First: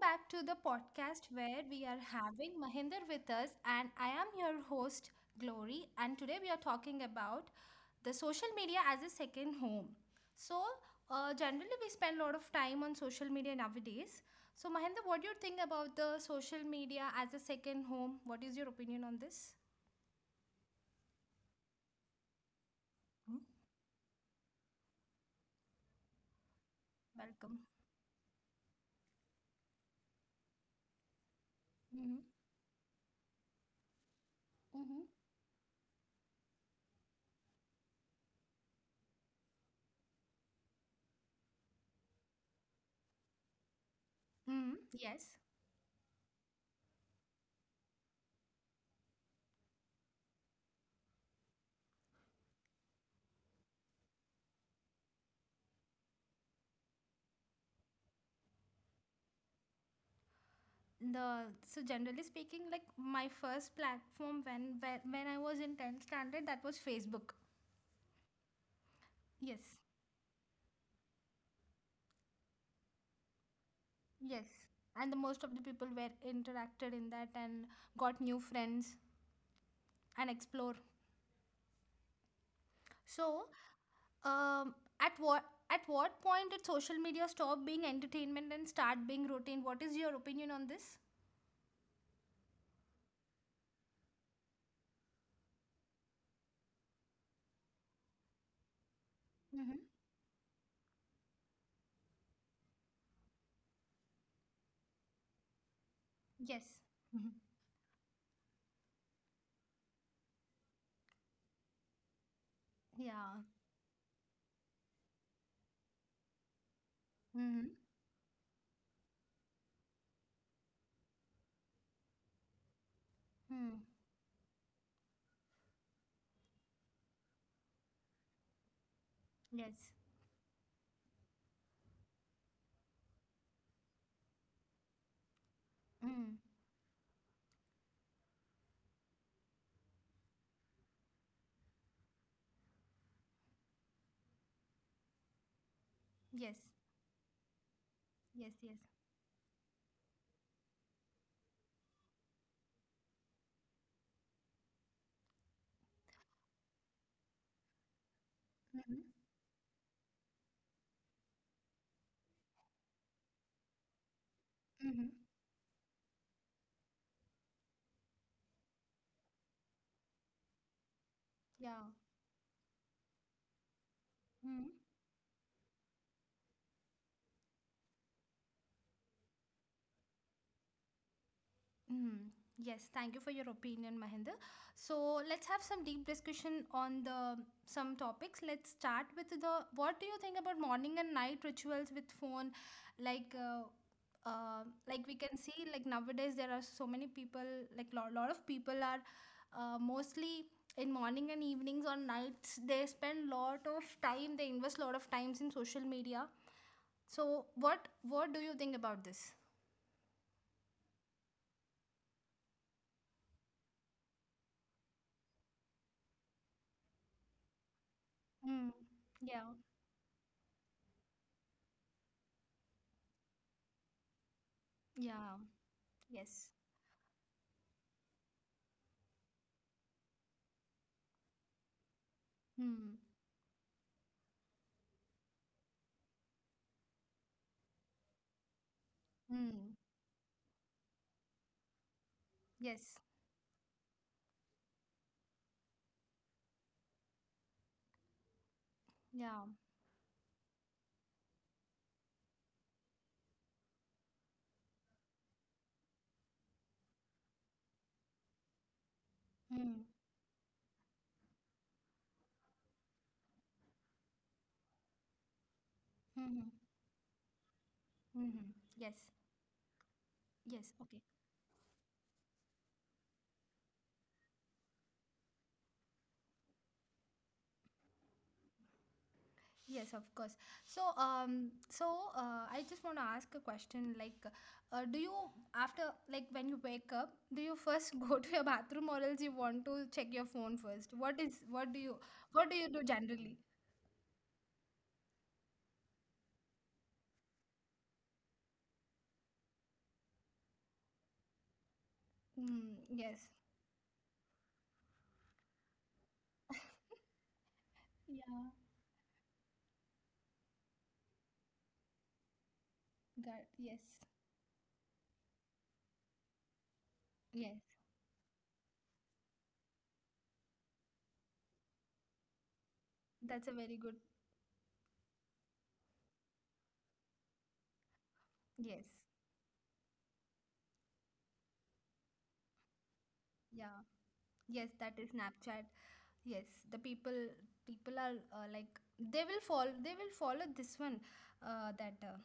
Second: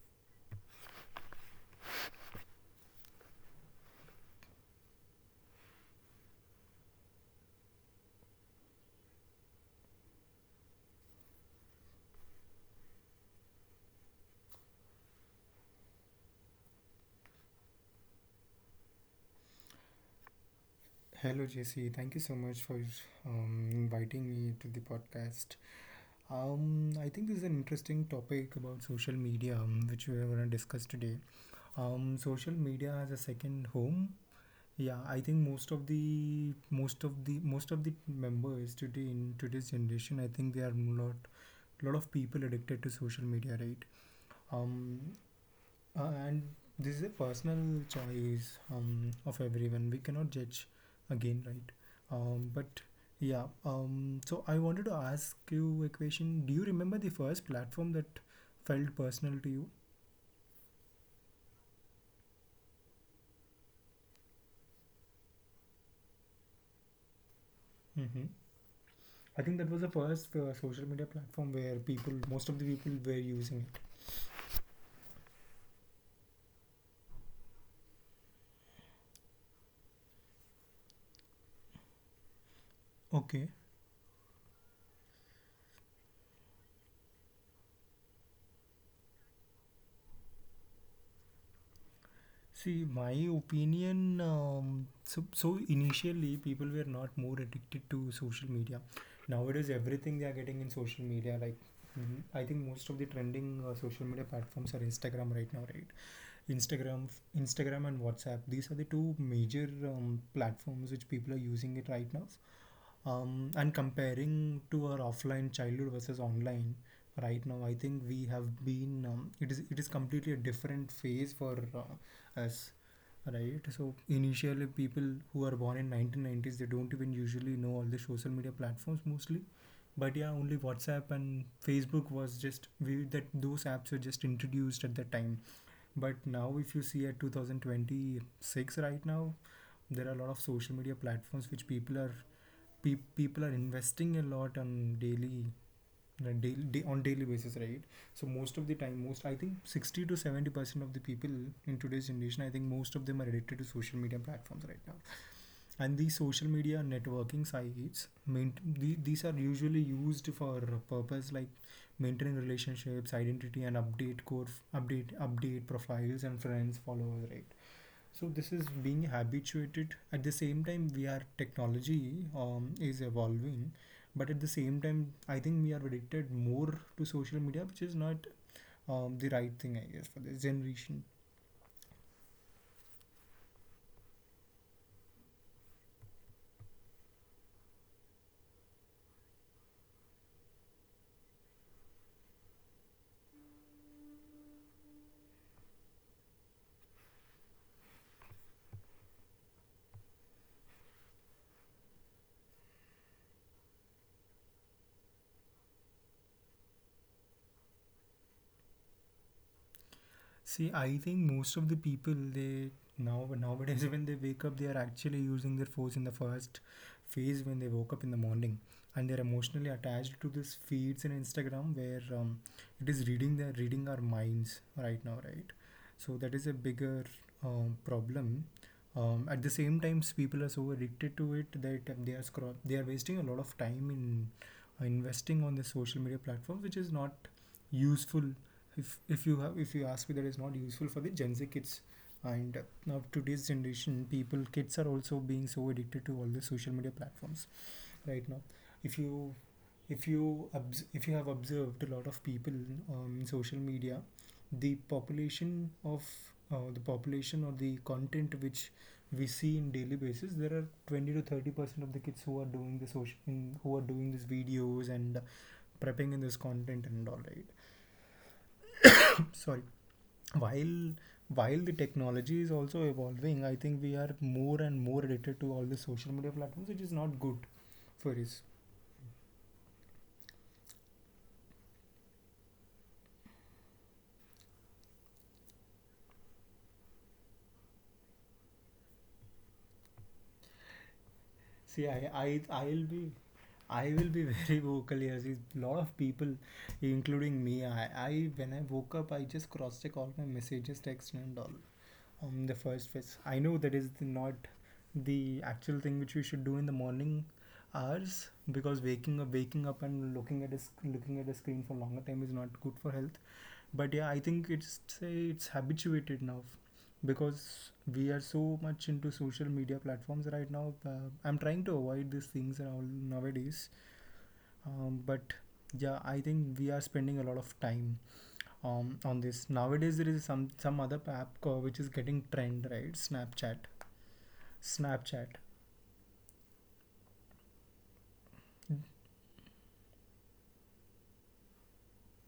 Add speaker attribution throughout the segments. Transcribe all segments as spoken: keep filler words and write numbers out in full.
Speaker 1: back to the podcast where we are having Mahinder with us, and I am your host, Glory. And today we are talking about the social media as a second home. So, uh, generally, we spend a lot of time on social media nowadays. So, Mahinder, what do you think about the social media as a second home? What is your opinion on this?
Speaker 2: Hello, Jesse. Thank you so much for
Speaker 1: Hmm?
Speaker 2: um, inviting me to the podcast. Um, I think this is an
Speaker 1: Welcome.
Speaker 2: interesting topic about social media, um, which we are going to discuss today.
Speaker 1: Mm-hmm.
Speaker 2: Um, social media as a second home. Yeah,
Speaker 1: Mm-hmm.
Speaker 2: I think most of the most of the most of the members today in today's generation, I think they are a lot lot of people addicted to social media, right?
Speaker 1: Mm-hmm.
Speaker 2: Um,
Speaker 1: Yes.
Speaker 2: uh, and This is a personal choice um, of everyone. We cannot judge again, right? Um, but yeah, um, so I wanted to ask you a question. Do you remember the first platform that felt personal to you?
Speaker 1: the so generally speaking, like, my first platform, when when, when I was in tenth standard, that was Facebook.
Speaker 2: Mm-hmm. I think
Speaker 1: Yes,
Speaker 2: that was the first uh, social media platform where people, most of the people, were using
Speaker 1: yes. And the most of the people were interacted in that and got new friends and explore.
Speaker 2: it.
Speaker 1: So
Speaker 2: Okay.
Speaker 1: um at what, at what point did social media stop being entertainment and start being routine? What is your opinion on this?
Speaker 2: See, my opinion, um, so, so initially people were not more addicted to social media. Nowadays,
Speaker 1: Mm-hmm.
Speaker 2: everything they are getting in social media, like mm, I think most of the trending uh, social media platforms are Instagram right now, right?
Speaker 1: Yes.
Speaker 2: Instagram,
Speaker 1: Mhm.
Speaker 2: Instagram and WhatsApp. These are the two major um, platforms which people are using it right now,
Speaker 1: Yeah.
Speaker 2: um, and comparing to our offline childhood versus online right now,
Speaker 1: Mm-hmm.
Speaker 2: I think we have been, um, it is it is completely a different phase for uh, us. Right,
Speaker 1: Mm.
Speaker 2: so initially people who are born in nineteen nineties, they don't even usually know all the social media platforms mostly,
Speaker 1: Yes.
Speaker 2: but yeah, only WhatsApp and Facebook was just, we that those apps were just introduced at that time. But
Speaker 1: Mm.
Speaker 2: now if you see at two thousand twenty-six right now, there are a lot of social media platforms which people are pe- people are investing a lot on daily, uh,
Speaker 1: Yes,
Speaker 2: daily day, on daily basis, right? So
Speaker 1: yes,
Speaker 2: most of
Speaker 1: yes.
Speaker 2: the time, most I think sixty to seventy percent of the people in today's generation, I think most of them are addicted to social media platforms right now. And these social media networking sites main, the,
Speaker 1: Mm-hmm.
Speaker 2: these are usually used for purpose like maintaining relationships, identity, and update core
Speaker 1: Mm-hmm.
Speaker 2: update update profiles and friends, followers, right? So this is being habituated. At the same time, we are
Speaker 1: Yeah.
Speaker 2: technology um, is evolving, but at the
Speaker 1: Hmm.
Speaker 2: same time, I think we are addicted more to social media, which is not um, the right thing, I guess, for this generation.
Speaker 1: Hmm. Yes, thank you for your opinion, Mahinder. So let's have some deep discussion on the some topics. Let's start with the, what do you think about morning and night rituals with phone? Like, uh, uh, like we can see, like, nowadays there are so many people like lot lot of people are uh, mostly in morning and evenings or nights, they spend lot of time, they invest lot of times in social media. So what what do you think about this?
Speaker 2: See, I think most of the people, they now nowadays when they wake up, they are actually using their phones in the first phase when they woke up in the morning,
Speaker 1: Mm.
Speaker 2: and they're
Speaker 1: Yeah.
Speaker 2: emotionally attached to this feeds in Instagram, where um, it is reading their reading our minds right now,
Speaker 1: Yeah.
Speaker 2: right? So that is a
Speaker 1: Yes.
Speaker 2: bigger um, problem. Um, at the same time, people are so addicted to it that um, they are scroll they are
Speaker 1: Hmm.
Speaker 2: wasting a lot of time in uh, investing on the social media platforms, which is not useful. If if you have if
Speaker 1: Hmm.
Speaker 2: you ask me, that is not useful for the Gen Z kids. And uh, now
Speaker 1: Yes.
Speaker 2: today's generation people, kids, are also being so addicted to all the social media platforms right now. if you
Speaker 1: Yeah.
Speaker 2: if you obs- if you have observed a lot of people um, in social media, the population of uh, the population or the content which we see in
Speaker 1: Hmm.
Speaker 2: daily basis, there are twenty to thirty percent of the kids who are doing the social in, who are doing these videos and prepping in
Speaker 1: Hmm.
Speaker 2: this
Speaker 1: Hmm.
Speaker 2: content and all, right?
Speaker 1: Hmm. Yes.
Speaker 2: Sorry.
Speaker 1: Yes.
Speaker 2: while
Speaker 1: Okay.
Speaker 2: while the technology is also evolving, I think we are more and more addicted to all the social media platforms, which is not good for us.
Speaker 1: Yes, of course. So, um, so uh, I just want to ask a question. Like, uh, do you, after, like, when you wake up, do you first go to your bathroom or else you want to check your phone first? What is,
Speaker 2: See,
Speaker 1: what do
Speaker 2: i
Speaker 1: you,
Speaker 2: i
Speaker 1: what do you
Speaker 2: i'll
Speaker 1: do
Speaker 2: be
Speaker 1: generally?
Speaker 2: i will be very vocal here. See, lot of people, including me, I I when I woke up, I just cross check all my messages, text, and all on the
Speaker 1: Hmm.
Speaker 2: first place. I
Speaker 1: Yes.
Speaker 2: know that is the, not the actual thing which we should do in the morning hours,
Speaker 1: Yeah.
Speaker 2: because waking up waking up and looking at a, sc- looking at the screen for longer time is not good for health.
Speaker 1: That.
Speaker 2: But yeah,
Speaker 1: Yes.
Speaker 2: I think it's it's habituated now, because
Speaker 1: Yes.
Speaker 2: we are so much into social media platforms right now. uh, I'm trying to avoid these things now
Speaker 1: That's a
Speaker 2: nowadays.
Speaker 1: very good.
Speaker 2: Um, but yeah, I think we are spending a lot of time
Speaker 1: Yes.
Speaker 2: um, on this nowadays. There is some some other app co- which is getting trend, right? Snapchat.
Speaker 1: Yeah. Yes. That is
Speaker 2: Snapchat
Speaker 1: Snapchat. Yes, the people, people are, uh, like, they will follow, they will follow this one, uh, that uh,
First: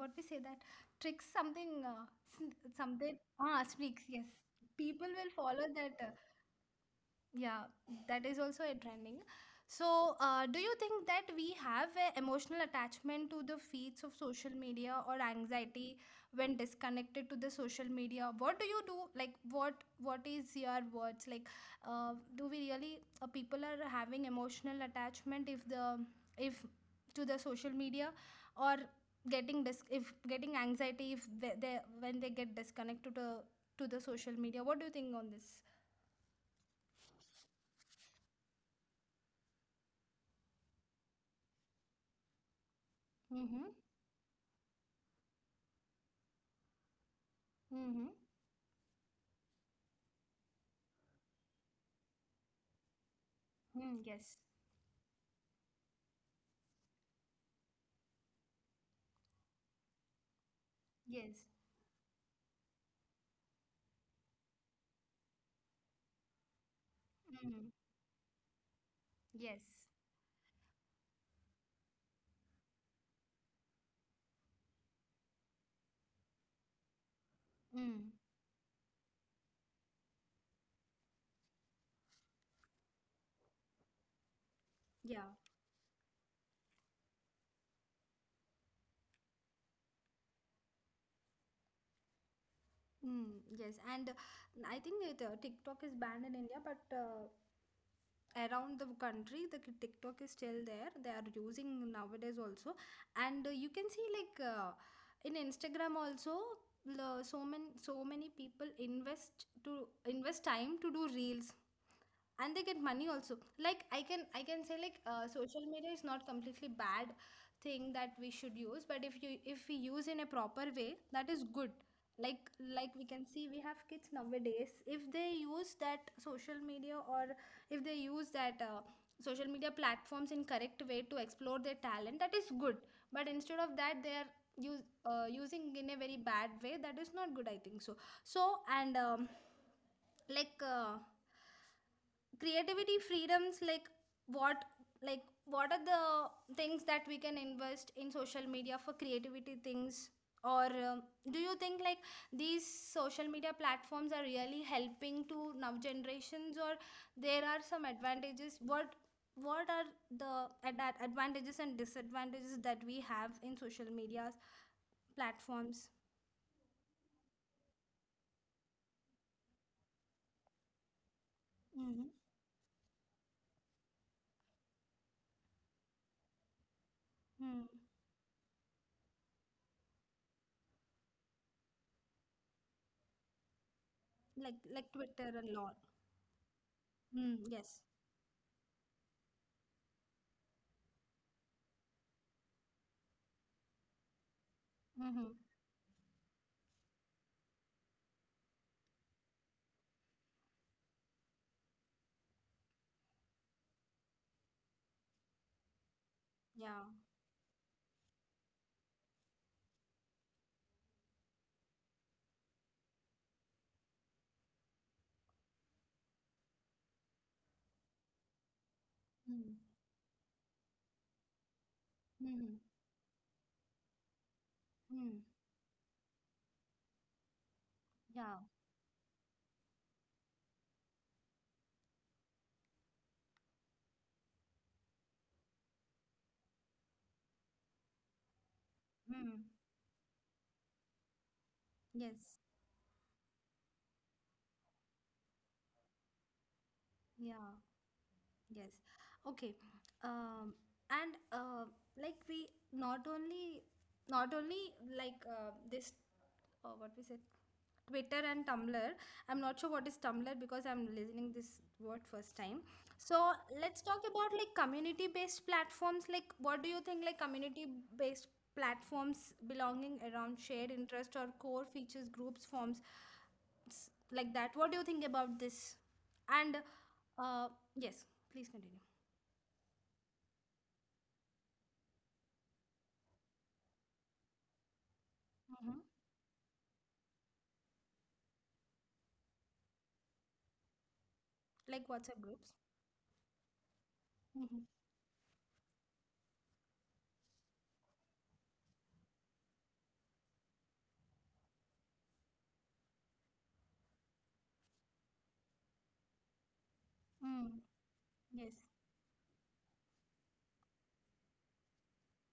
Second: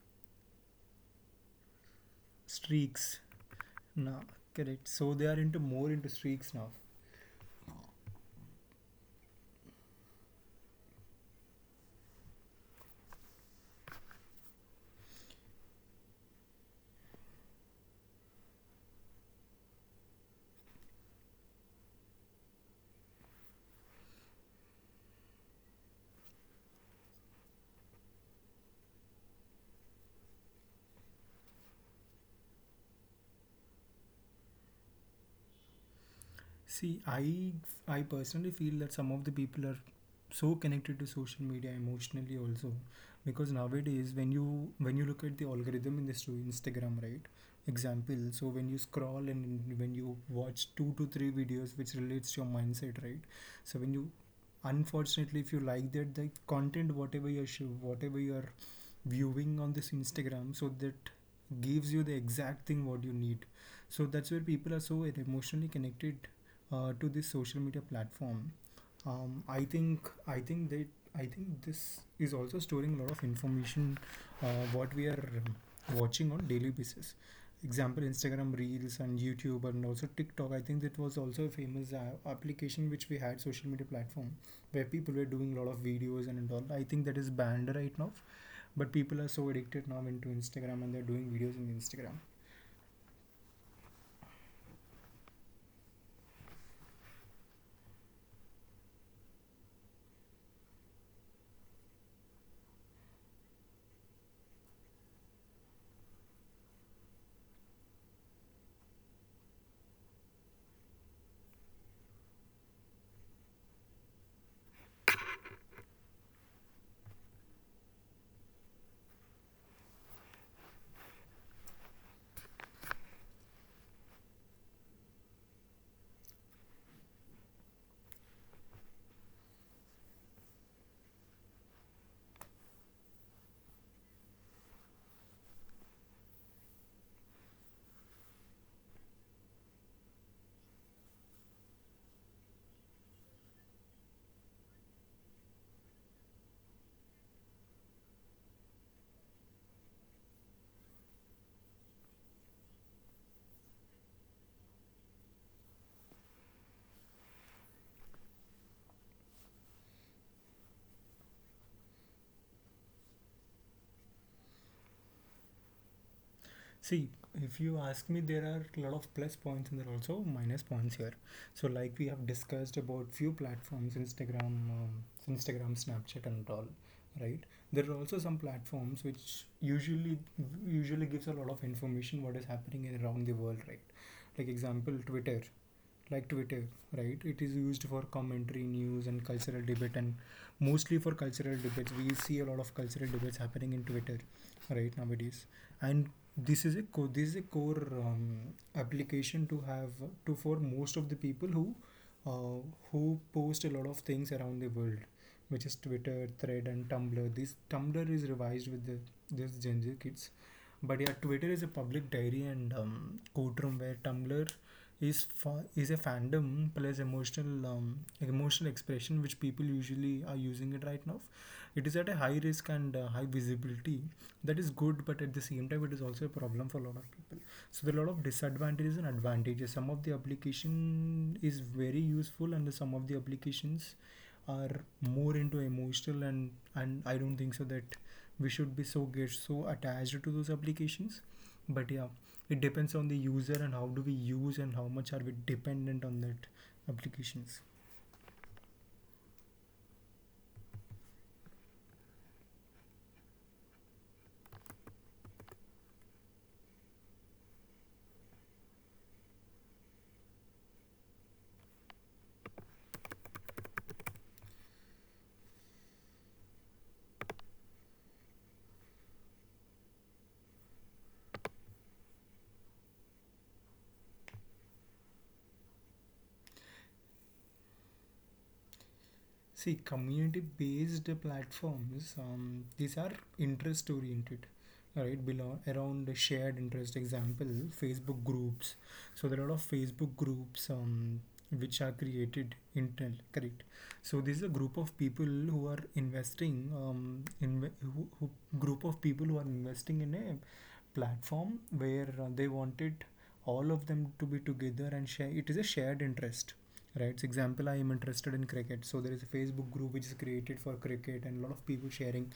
Speaker 1: what we say, that tricks something, uh, sn-
Speaker 2: streaks,
Speaker 1: something, ah, sneaks,
Speaker 2: now.
Speaker 1: yes.
Speaker 2: Correct, so
Speaker 1: People
Speaker 2: they
Speaker 1: will
Speaker 2: are into
Speaker 1: follow
Speaker 2: more
Speaker 1: that,
Speaker 2: into
Speaker 1: uh,
Speaker 2: streaks now.
Speaker 1: yeah, that is also a trending. So, uh, do you think that we have an emotional attachment to the feeds of social media or anxiety when disconnected to the social media? What do you do? Like, what what is your words? Like, uh, do we really, uh, people are having emotional attachment if the, if, to the social media, or getting dis- if getting anxiety if they, they, when they get disconnected to to the social media? What do you think on this?
Speaker 2: See, I I personally feel that some of the people are so connected to social media emotionally also, because
Speaker 1: Mm-hmm.
Speaker 2: nowadays when you when you look at the algorithm in this to Instagram, right?
Speaker 1: Mm-hmm.
Speaker 2: Example, so when you scroll and when you watch two to three videos which relates to your mindset, right? So when
Speaker 1: Mm,
Speaker 2: you,
Speaker 1: yes.
Speaker 2: unfortunately, if you like that, the content whatever you're sh- whatever you're viewing on this Instagram, so that
Speaker 1: Yes.
Speaker 2: gives you the exact thing what you need. So that's where people are so emotionally connected uh, to this social
Speaker 1: Mm,
Speaker 2: media platform. um, i
Speaker 1: yes.
Speaker 2: think i think that i think this is also storing a lot of information uh, what we are um, watching on daily basis. Example,
Speaker 1: Mm,
Speaker 2: Instagram Reels and YouTube, and also TikTok. I think that was also a famous uh, application which we had, social media platform, where people were
Speaker 1: yeah.
Speaker 2: doing a lot of videos and all. I think that is banned right now, but people are so addicted now into Instagram and they're doing videos in Instagram.
Speaker 1: Mm, yes. And uh, I think it, uh, TikTok is banned in India, but uh, around the country, the k- TikTok is still there. They are using nowadays also, and uh, you can see, like, uh, in Instagram also. The So many, so many people invest to invest time to do reels, and they get money also. Like, i can i can say, like, uh, social media is not completely bad thing that we should use, but if you, if we use in a proper way, that is good. like like we can see we have kids nowadays. If they use that social media, or if they use that uh, social media platforms in correct way to explore their talent, that is good. But instead of that, they are use, uh, using in a very bad way. That is not good, I think so. So and um, like, uh, creativity freedoms, like what, like what are the things that we can invest in social media for creativity things? Or um, do you think, like, these social media platforms are really helping to now generations? Or there are some advantages? what what are the ad- advantages and disadvantages that we have in social media platforms?
Speaker 2: See, if you ask me, there are a lot of plus points and there are also minus points here. So, like we
Speaker 1: Mm-hmm.
Speaker 2: have discussed about few platforms, Instagram, um, Instagram, Snapchat, and all, right? There are also some platforms which usually usually gives a lot of information what is happening around the world, right? Like
Speaker 1: Like like
Speaker 2: example,
Speaker 1: Twitter
Speaker 2: Twitter
Speaker 1: a lot.
Speaker 2: like Twitter, right?
Speaker 1: Mm,
Speaker 2: It is
Speaker 1: yes.
Speaker 2: used for commentary, news, and cultural debate, and mostly for cultural debates. We see a lot of cultural debates happening in Twitter, right,
Speaker 1: Mm-hmm.
Speaker 2: nowadays. And this is a co- this is a core um, application to have to for most of the people who uh, who post a lot of things around the world, which is Twitter, Thread, and
Speaker 1: Yeah.
Speaker 2: Tumblr. This Tumblr is revised with the this Gen Z kids. But yeah, Twitter is a public diary and um, courtroom, where Tumblr is fa- is a fandom plus emotional, um, emotional expression, which
Speaker 1: Mm.
Speaker 2: people usually are using it right now. It is at a high
Speaker 1: Mm-hmm.
Speaker 2: risk and uh, high visibility. That is good, but
Speaker 1: Mm.
Speaker 2: at the same time, it is also a problem for a lot of people. So there are a lot of
Speaker 1: Yeah.
Speaker 2: disadvantages and advantages. Some of the application is very useful, and some of the applications are more into emotional, and and I don't think so that we should be so, get
Speaker 1: Mm.
Speaker 2: so attached to those applications. But yeah,
Speaker 1: Yes.
Speaker 2: it depends on the user and how do we use and how much are we dependent on that
Speaker 1: Yeah.
Speaker 2: applications.
Speaker 1: Yes. Okay. Um, and uh, like we not only, not only, like, uh, this uh, what we said, Twitter and Tumblr. I'm not sure what is Tumblr, because I'm listening this word first time. So let's talk about like community based platforms. Like, what do you think, like, community based platforms belonging around shared interest or core features, groups, forms, s- like that? What do you think about this? And uh yes, please continue.
Speaker 2: See, community-based platforms, um, these are interest-oriented, right? Below
Speaker 1: Hmm.
Speaker 2: around the shared interest. Example, Facebook groups. So there are a lot of Facebook groups um, which
Speaker 1: Like
Speaker 2: are
Speaker 1: WhatsApp
Speaker 2: created
Speaker 1: groups.
Speaker 2: internal, correct? So this is a
Speaker 1: Mm-hmm.
Speaker 2: group of people who are investing um, in who, who group of people who are investing in a platform where uh, they wanted all of them to be together and share. It is a shared interest. Right. So
Speaker 1: Mm.
Speaker 2: example, I am interested in
Speaker 1: Yes.
Speaker 2: cricket. So there is a Facebook group which is created for cricket, and a lot of people sharing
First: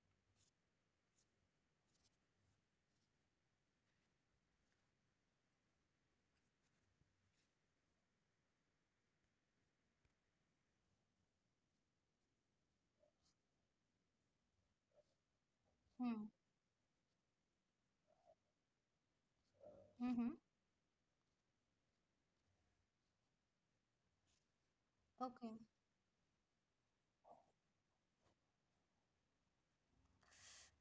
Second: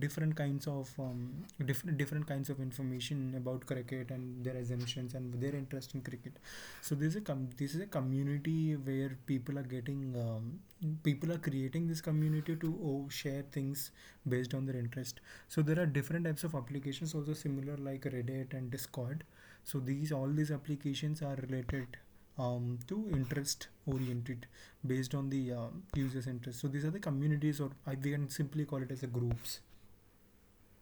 Speaker 2: different kinds of, um, different different kinds of information about cricket and their assumptions and their interest in cricket. So this is a com- this is a community where people are getting, um, people are creating this community to oh, share things based on their interest. So there are different
Speaker 1: Mm.
Speaker 2: types of applications also, similar like Reddit and Discord. So these,
Speaker 1: Mm-hmm.
Speaker 2: all these applications are related um, to interest oriented, based on the
Speaker 1: Okay.
Speaker 2: um, user's interest. So these are the communities, or I, we can simply call it as a groups.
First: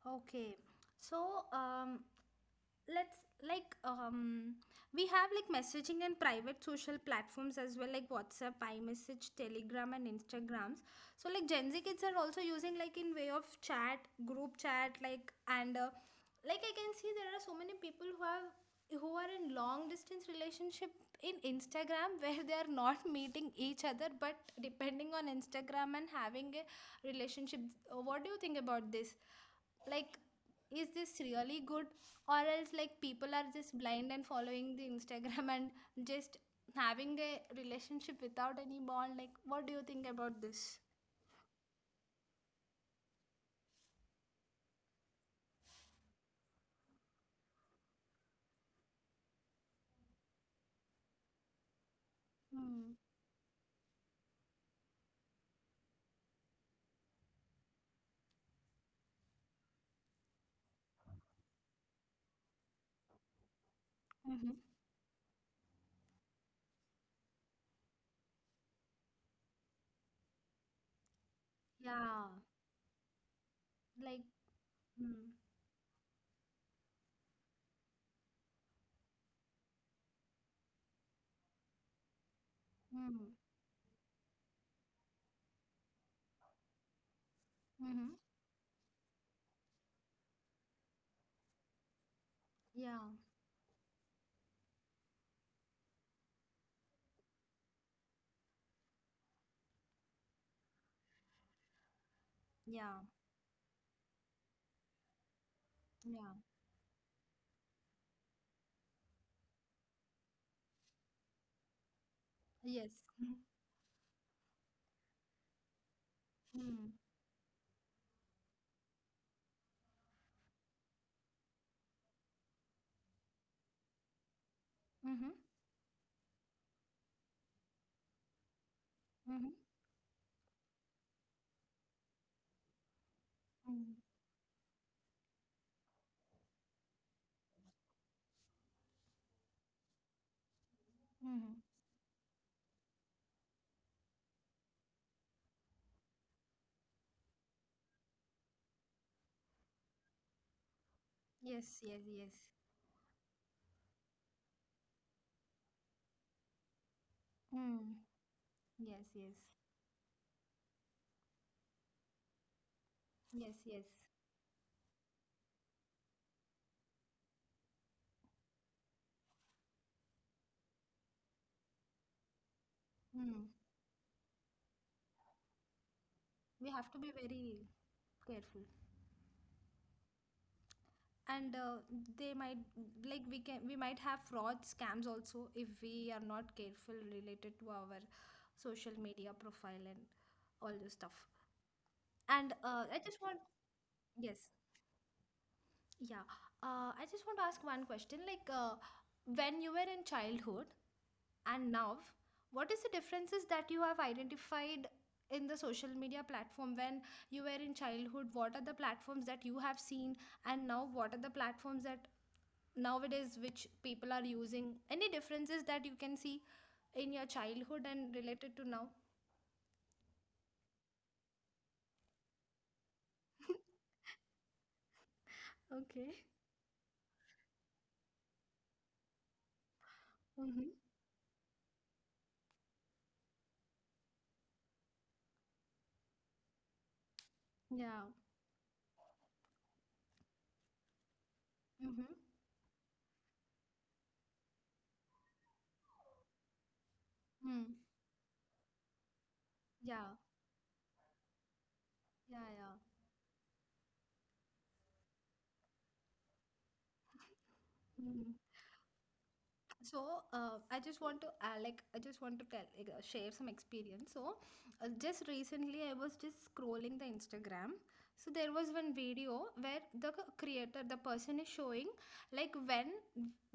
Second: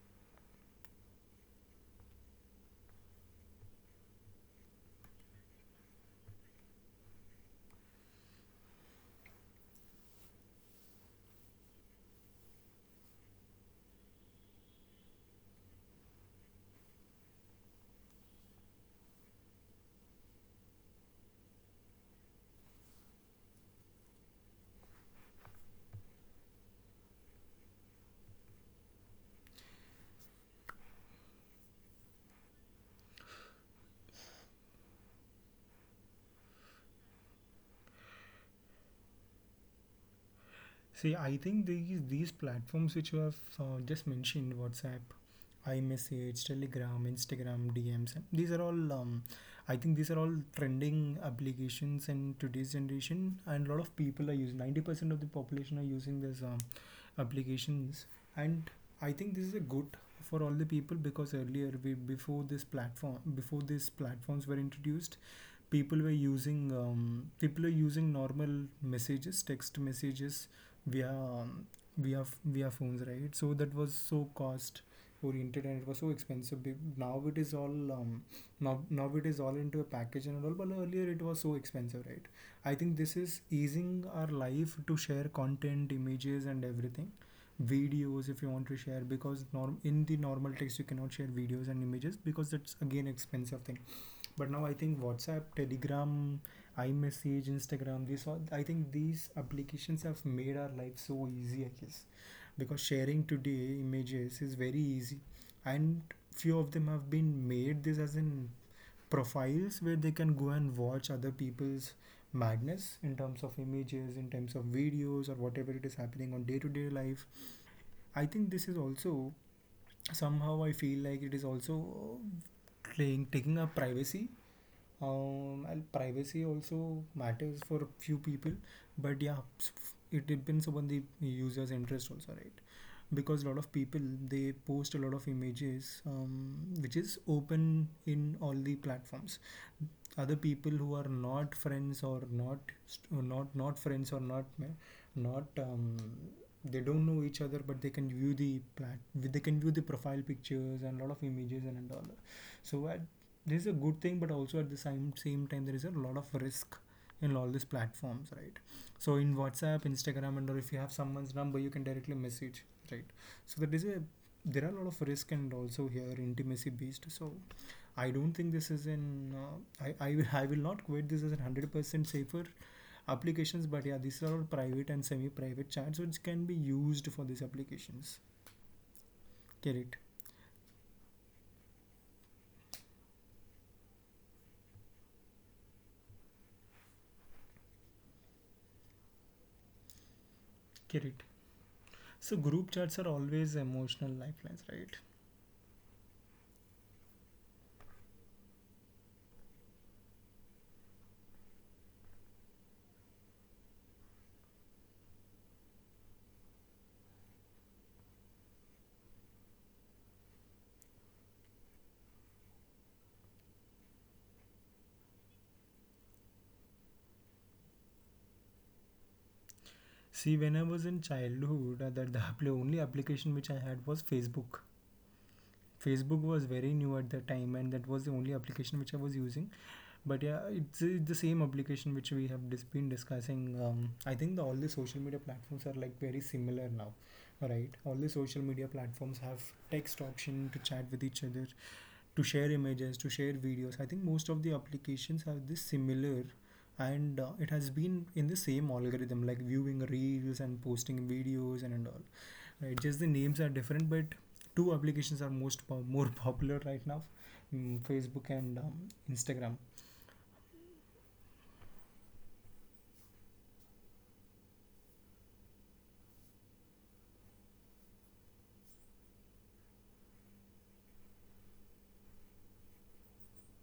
Speaker 1: Okay. So, um, let's, like um we have, like, messaging and private social platforms as well, like WhatsApp, iMessage, Telegram, and Instagrams. So, like, Gen Z kids are also using, like, in way of chat, group chat, like, and uh, like, I can see there are so many people who have, who are in long distance relationship in Instagram where they are not meeting each other, but depending on Instagram and having a relationship. Uh, what do you think about this? Like, is this really good, or else, like, people are just blind and following the Instagram and just having a relationship without any bond? Like, what do you think about this?
Speaker 2: See, I think these these platforms which you have uh, just mentioned, WhatsApp, iMessage, Telegram, Instagram, D Ms, and these are all. Um, I think these are all trending applications in today's
Speaker 1: Mm.
Speaker 2: generation, and a lot of people are using. Ninety percent of the population are using this um, applications, and I think this is a good for all the people because earlier we before this platform, before these platforms were
Speaker 1: Mm-hmm.
Speaker 2: introduced, people were using um, people are using normal messages, text messages via um,
Speaker 1: Yeah.
Speaker 2: via via phones, right? So that was
Speaker 1: Like,
Speaker 2: so cost
Speaker 1: mm.
Speaker 2: oriented and it was so expensive. Be- now it is all um, now now it is all into a package and all, but earlier it was so expensive, right? I think this
Speaker 1: Mm.
Speaker 2: is easing our life to share content, images, and everything,
Speaker 1: Mm-hmm.
Speaker 2: videos if you want to share, because norm in the normal text you cannot share videos and images because that's
Speaker 1: Yeah,
Speaker 2: again expensive thing. But now I think WhatsApp, Telegram, iMessage, Instagram, these all, I think these applications have made our life so easy, I guess, because
Speaker 1: yeah,
Speaker 2: sharing today images is very easy. And
Speaker 1: yeah.
Speaker 2: few of them have been made this as in profiles where they can go and watch other people's
Speaker 1: Yes.
Speaker 2: madness in terms of images, in terms of videos, or whatever it is happening on day to day
Speaker 1: Mm.
Speaker 2: life. I think this is also, somehow I feel like it is also playing, taking up privacy,
Speaker 1: Mm-hmm.
Speaker 2: um, and privacy also matters for few people. But yeah,
Speaker 1: Mm-hmm.
Speaker 2: s- it depends upon the user's interest also, right? Because a lot of
Speaker 1: Mm.
Speaker 2: people, they post a lot of images um, which is open in all the platforms. Other people who are not
Speaker 1: Mm-hmm.
Speaker 2: friends or not not not friends or not not um, they don't know each other, but they can view the plat- they can view the profile pictures and a lot of images
Speaker 1: Yes,
Speaker 2: and, and
Speaker 1: yes,
Speaker 2: all.
Speaker 1: yes.
Speaker 2: so at, this is a good thing, but also at the same same time there is a lot of risk in all these
Speaker 1: Mm.
Speaker 2: platforms, right?
Speaker 1: Yes,
Speaker 2: So in
Speaker 1: yes,
Speaker 2: WhatsApp, Instagram, and or if you have someone's number, you can directly message, right? So
Speaker 1: yes,
Speaker 2: that is a,
Speaker 1: yes.
Speaker 2: there are a lot of risk, and also here intimacy based. So I don't think this is in. Uh, I, I will I will not quote this as a hundred percent safer
Speaker 1: Mm.
Speaker 2: applications, but yeah, these are all private and semi-private chats which can be
Speaker 1: We
Speaker 2: used
Speaker 1: have
Speaker 2: for
Speaker 1: to be
Speaker 2: these
Speaker 1: very
Speaker 2: applications.
Speaker 1: careful.
Speaker 2: Get it?
Speaker 1: And uh, they might, like, we can, we might have fraud scams also if we are not careful related to our social media profile and all
Speaker 2: Get
Speaker 1: this
Speaker 2: it?
Speaker 1: stuff.
Speaker 2: So group
Speaker 1: And
Speaker 2: chats are
Speaker 1: uh, I just
Speaker 2: always
Speaker 1: want,
Speaker 2: emotional
Speaker 1: yes,
Speaker 2: lifelines, right?
Speaker 1: yeah, uh, I just want to ask one question. Like, uh, when you were in childhood and now, what is the differences that you have identified in the social media platform? When you were in childhood, what are the platforms that you have seen, and now what are the platforms that nowadays which people are using? Any differences that you can see in your childhood and related to now?
Speaker 2: See, when I was in childhood, uh, that the only application which I had was Facebook. Facebook
Speaker 1: Okay.
Speaker 2: was very new at that time, and that was the only application which I was using. But yeah, it's,
Speaker 1: Mm-hmm.
Speaker 2: it's the same application which we have dis- been discussing. um, I think the, all the social media platforms are like very similar now, right? All the
Speaker 1: Yeah.
Speaker 2: social media platforms have text option to chat with each other,
Speaker 1: Mm-hmm.
Speaker 2: to share images, to share videos. I think most of the applications are this similar. And uh, it has
Speaker 1: Mm.
Speaker 2: been in the same algorithm, like viewing
Speaker 1: Yeah,
Speaker 2: reels and posting videos and, and all,
Speaker 1: yeah,
Speaker 2: right?
Speaker 1: yeah.
Speaker 2: Just the names are different, but two applications are most po- more popular right now, mm, Facebook
Speaker 1: Mhm.
Speaker 2: and um, Instagram.
Speaker 1: So, uh, I just want to, uh, like, I just want to tell, like, uh, share some experience. So uh, just recently, I was just scrolling the Instagram. So there was one video where the c- creator, the person, is showing, like, when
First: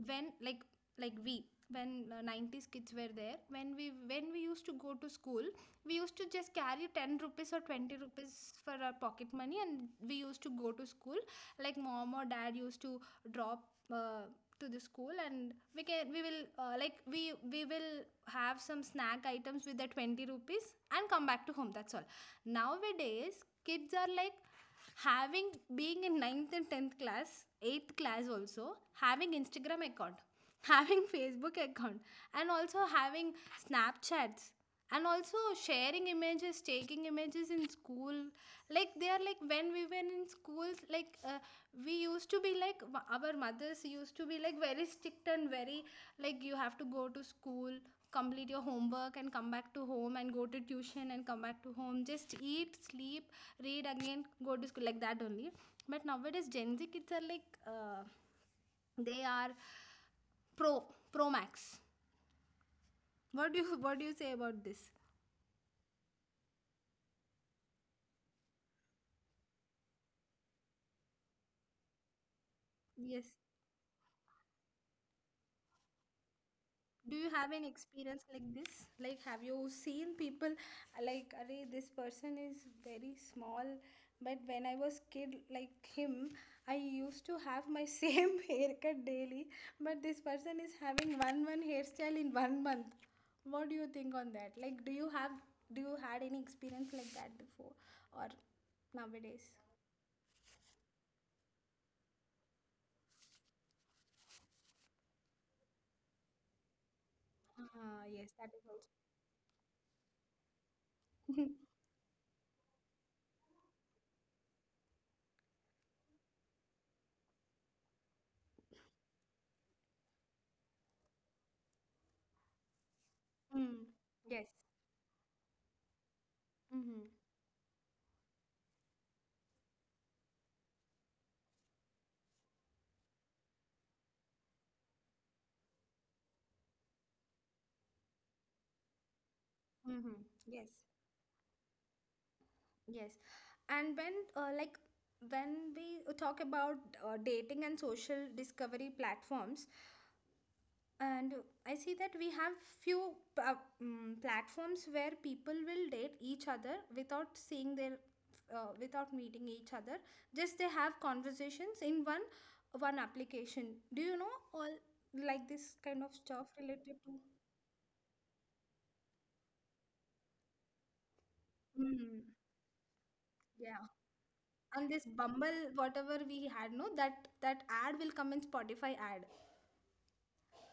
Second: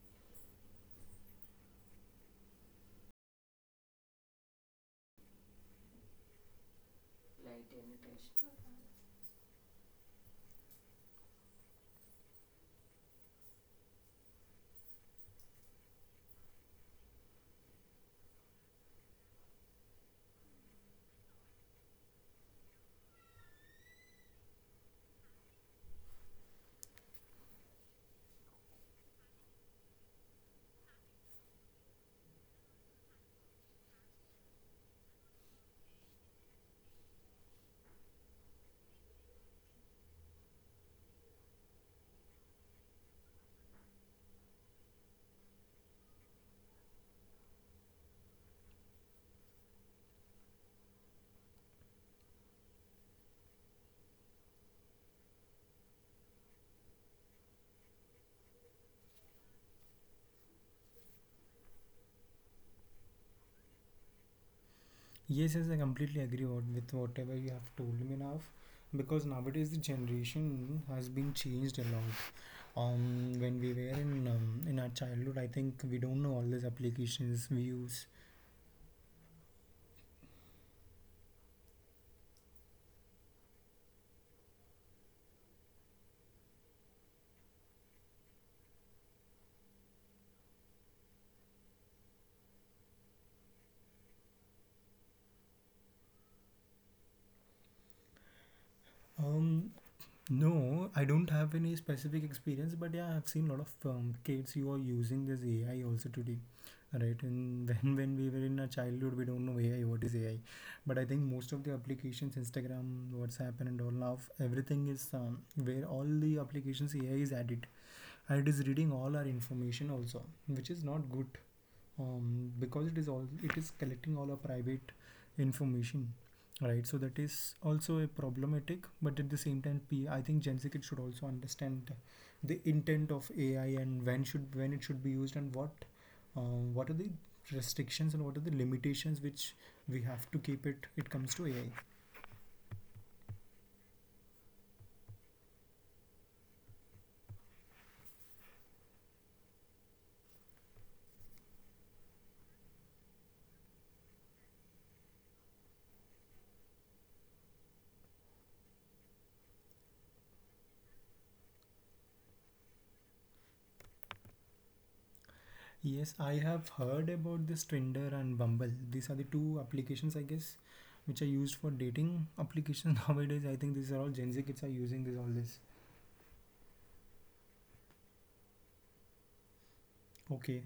Speaker 1: when like like we, when uh, nineties kids were there, when we, when we used to go to school, we used to just carry ten rupees or twenty rupees for our pocket money, and we used to go to school. Like, mom or dad used to drop, uh, to the school, and we can, we will, uh, like, we we will have some snack items with the twenty rupees and come back to home, that's all. Nowadays, kids are, like, having, being in ninth and tenth class, eighth class, also having instagram account, having facebook account, and also having snapchats, and also sharing images, taking images in school. Like, they are like, when we were in schools, like, uh, we used to be like, our mothers used to be like very strict and very, like, you have to go to school, complete your homework and come back to home, and go to tuition and come back to home, just eat, sleep, read, again go to school, like that only. But nowadays, Gen Z kids are like, uh, they are pro pro max. What do you what do you say about this?
Speaker 2: Yes, yes, I completely agree what- with whatever you have told me now, because nowadays the generation has been changed a lot.
Speaker 1: Yes.
Speaker 2: Um, when we were in um, in our childhood, I think we don't know all these
Speaker 1: Do you
Speaker 2: applications
Speaker 1: have an
Speaker 2: we use.
Speaker 1: experience like this? Like, have you seen people, uh, like, "Arey, this person is very small," but when I was kid like him, I used to have my same haircut daily, but this person is having one one hairstyle in one month. What do you think on that? Like, do you have, do you had any experience like that before or nowadays?
Speaker 2: Um, No, I don't have any specific experience, but yeah, I've seen a lot of um, kids who are using this A I also today, right? And when
Speaker 1: Ah,
Speaker 2: when
Speaker 1: yes,
Speaker 2: we
Speaker 1: that
Speaker 2: were
Speaker 1: is
Speaker 2: in our childhood, we don't know A I, what is A I, but I think
Speaker 1: also.
Speaker 2: most of the applications, Instagram, WhatsApp, and all now, everything is um, where all the applications A I is added, and it is reading all our information also, which is not good, um, because it is all it is
Speaker 1: Mm.
Speaker 2: collecting all our
Speaker 1: Yes.
Speaker 2: private information, right? So
Speaker 1: Mm-hmm.
Speaker 2: that is also a problematic. But at the same time, P, I think gensic should also understand the intent of A I and when should when it should be used, and what uh, what are the restrictions and what are the limitations which we
Speaker 1: Mm-hmm.
Speaker 2: have to
Speaker 1: Yes.
Speaker 2: keep it it comes to A I.
Speaker 1: Yes, and when, uh, like, when we talk about uh, dating and social discovery platforms, and I see that we have few, uh, um, platforms where people will date each other without seeing their, uh, without meeting each other. Just they have conversations in one one application. Do you know all like this kind of
Speaker 2: Yes, I
Speaker 1: stuff
Speaker 2: have
Speaker 1: related to?
Speaker 2: heard about this, Tinder and Bumble, these are the two applications I guess which are used for dating
Speaker 1: Mm,
Speaker 2: applications. Nowadays, I think
Speaker 1: yeah,
Speaker 2: these are all Gen Z kids are
Speaker 1: and this
Speaker 2: using this all
Speaker 1: Bumble,
Speaker 2: this.
Speaker 1: whatever we had, no, that, that ad will come in Spotify ad.
Speaker 2: Okay.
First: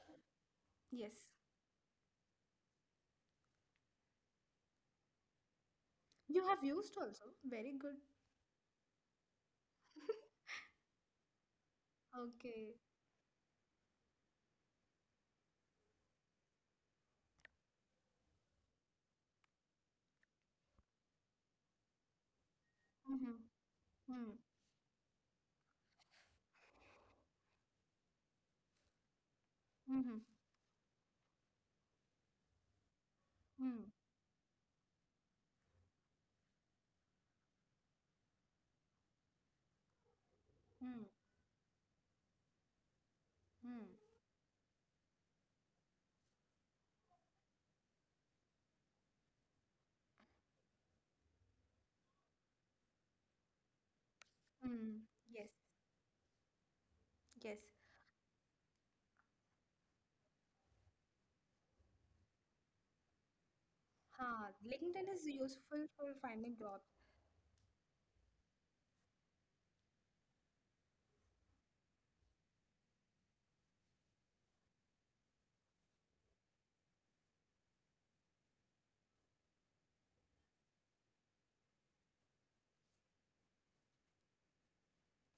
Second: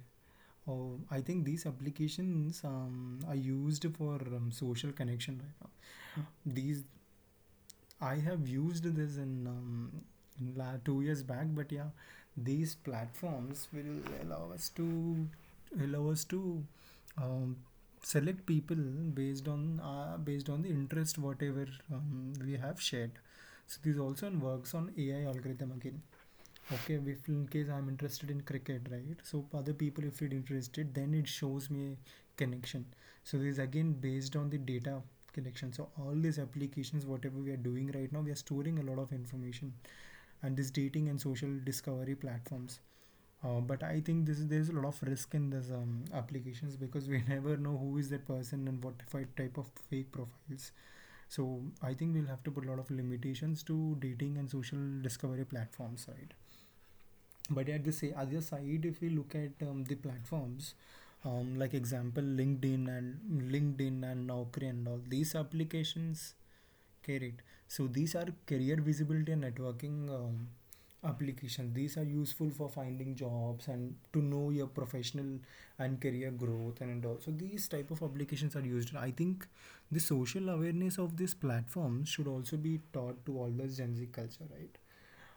Speaker 2: Oh,
Speaker 1: Yes,
Speaker 2: I think these applications um, are used for um, social connection right now.
Speaker 1: you have
Speaker 2: These,
Speaker 1: used also. Very good.
Speaker 2: I have used this in, um, in la- two years back, but yeah, these
Speaker 1: Okay.
Speaker 2: platforms will allow us to allow us to um, select people based on uh, based on the interest whatever um, we have shared.
Speaker 1: Mm-hmm.
Speaker 2: So this
Speaker 1: Mm-hmm.
Speaker 2: also works on A I algorithm again. Okay, if in case I'm interested in cricket, right, so other people if it interested, then it shows me a connection. So this is
Speaker 1: Mm-hmm.
Speaker 2: again based on the data collection. So all these applications, whatever we are doing right now, we are storing a lot of information, and this
Speaker 1: Mm-hmm.
Speaker 2: dating and social discovery platforms, uh, but I think this is, there's a lot of risk in this um, applications, because we never know who is that person and what fi- type of fake profiles. So I think we'll have to put a lot of limitations to dating and social
Speaker 1: Mm-hmm. Yes,
Speaker 2: discovery platforms, right?
Speaker 1: yes.
Speaker 2: But at the sa- other side, if we look at um, the platforms, um, like example LinkedIn, and linkedin and
Speaker 1: Huh.
Speaker 2: Naukri and
Speaker 1: LinkedIn
Speaker 2: all
Speaker 1: is
Speaker 2: these
Speaker 1: useful for
Speaker 2: applications
Speaker 1: finding job.
Speaker 2: carried, so these are career visibility and networking um, applications. These are useful for finding jobs and to know your professional and career growth and, and all. So these type of applications are used. I think the social awareness of these platforms should also be taught to all the Gen Z culture, right?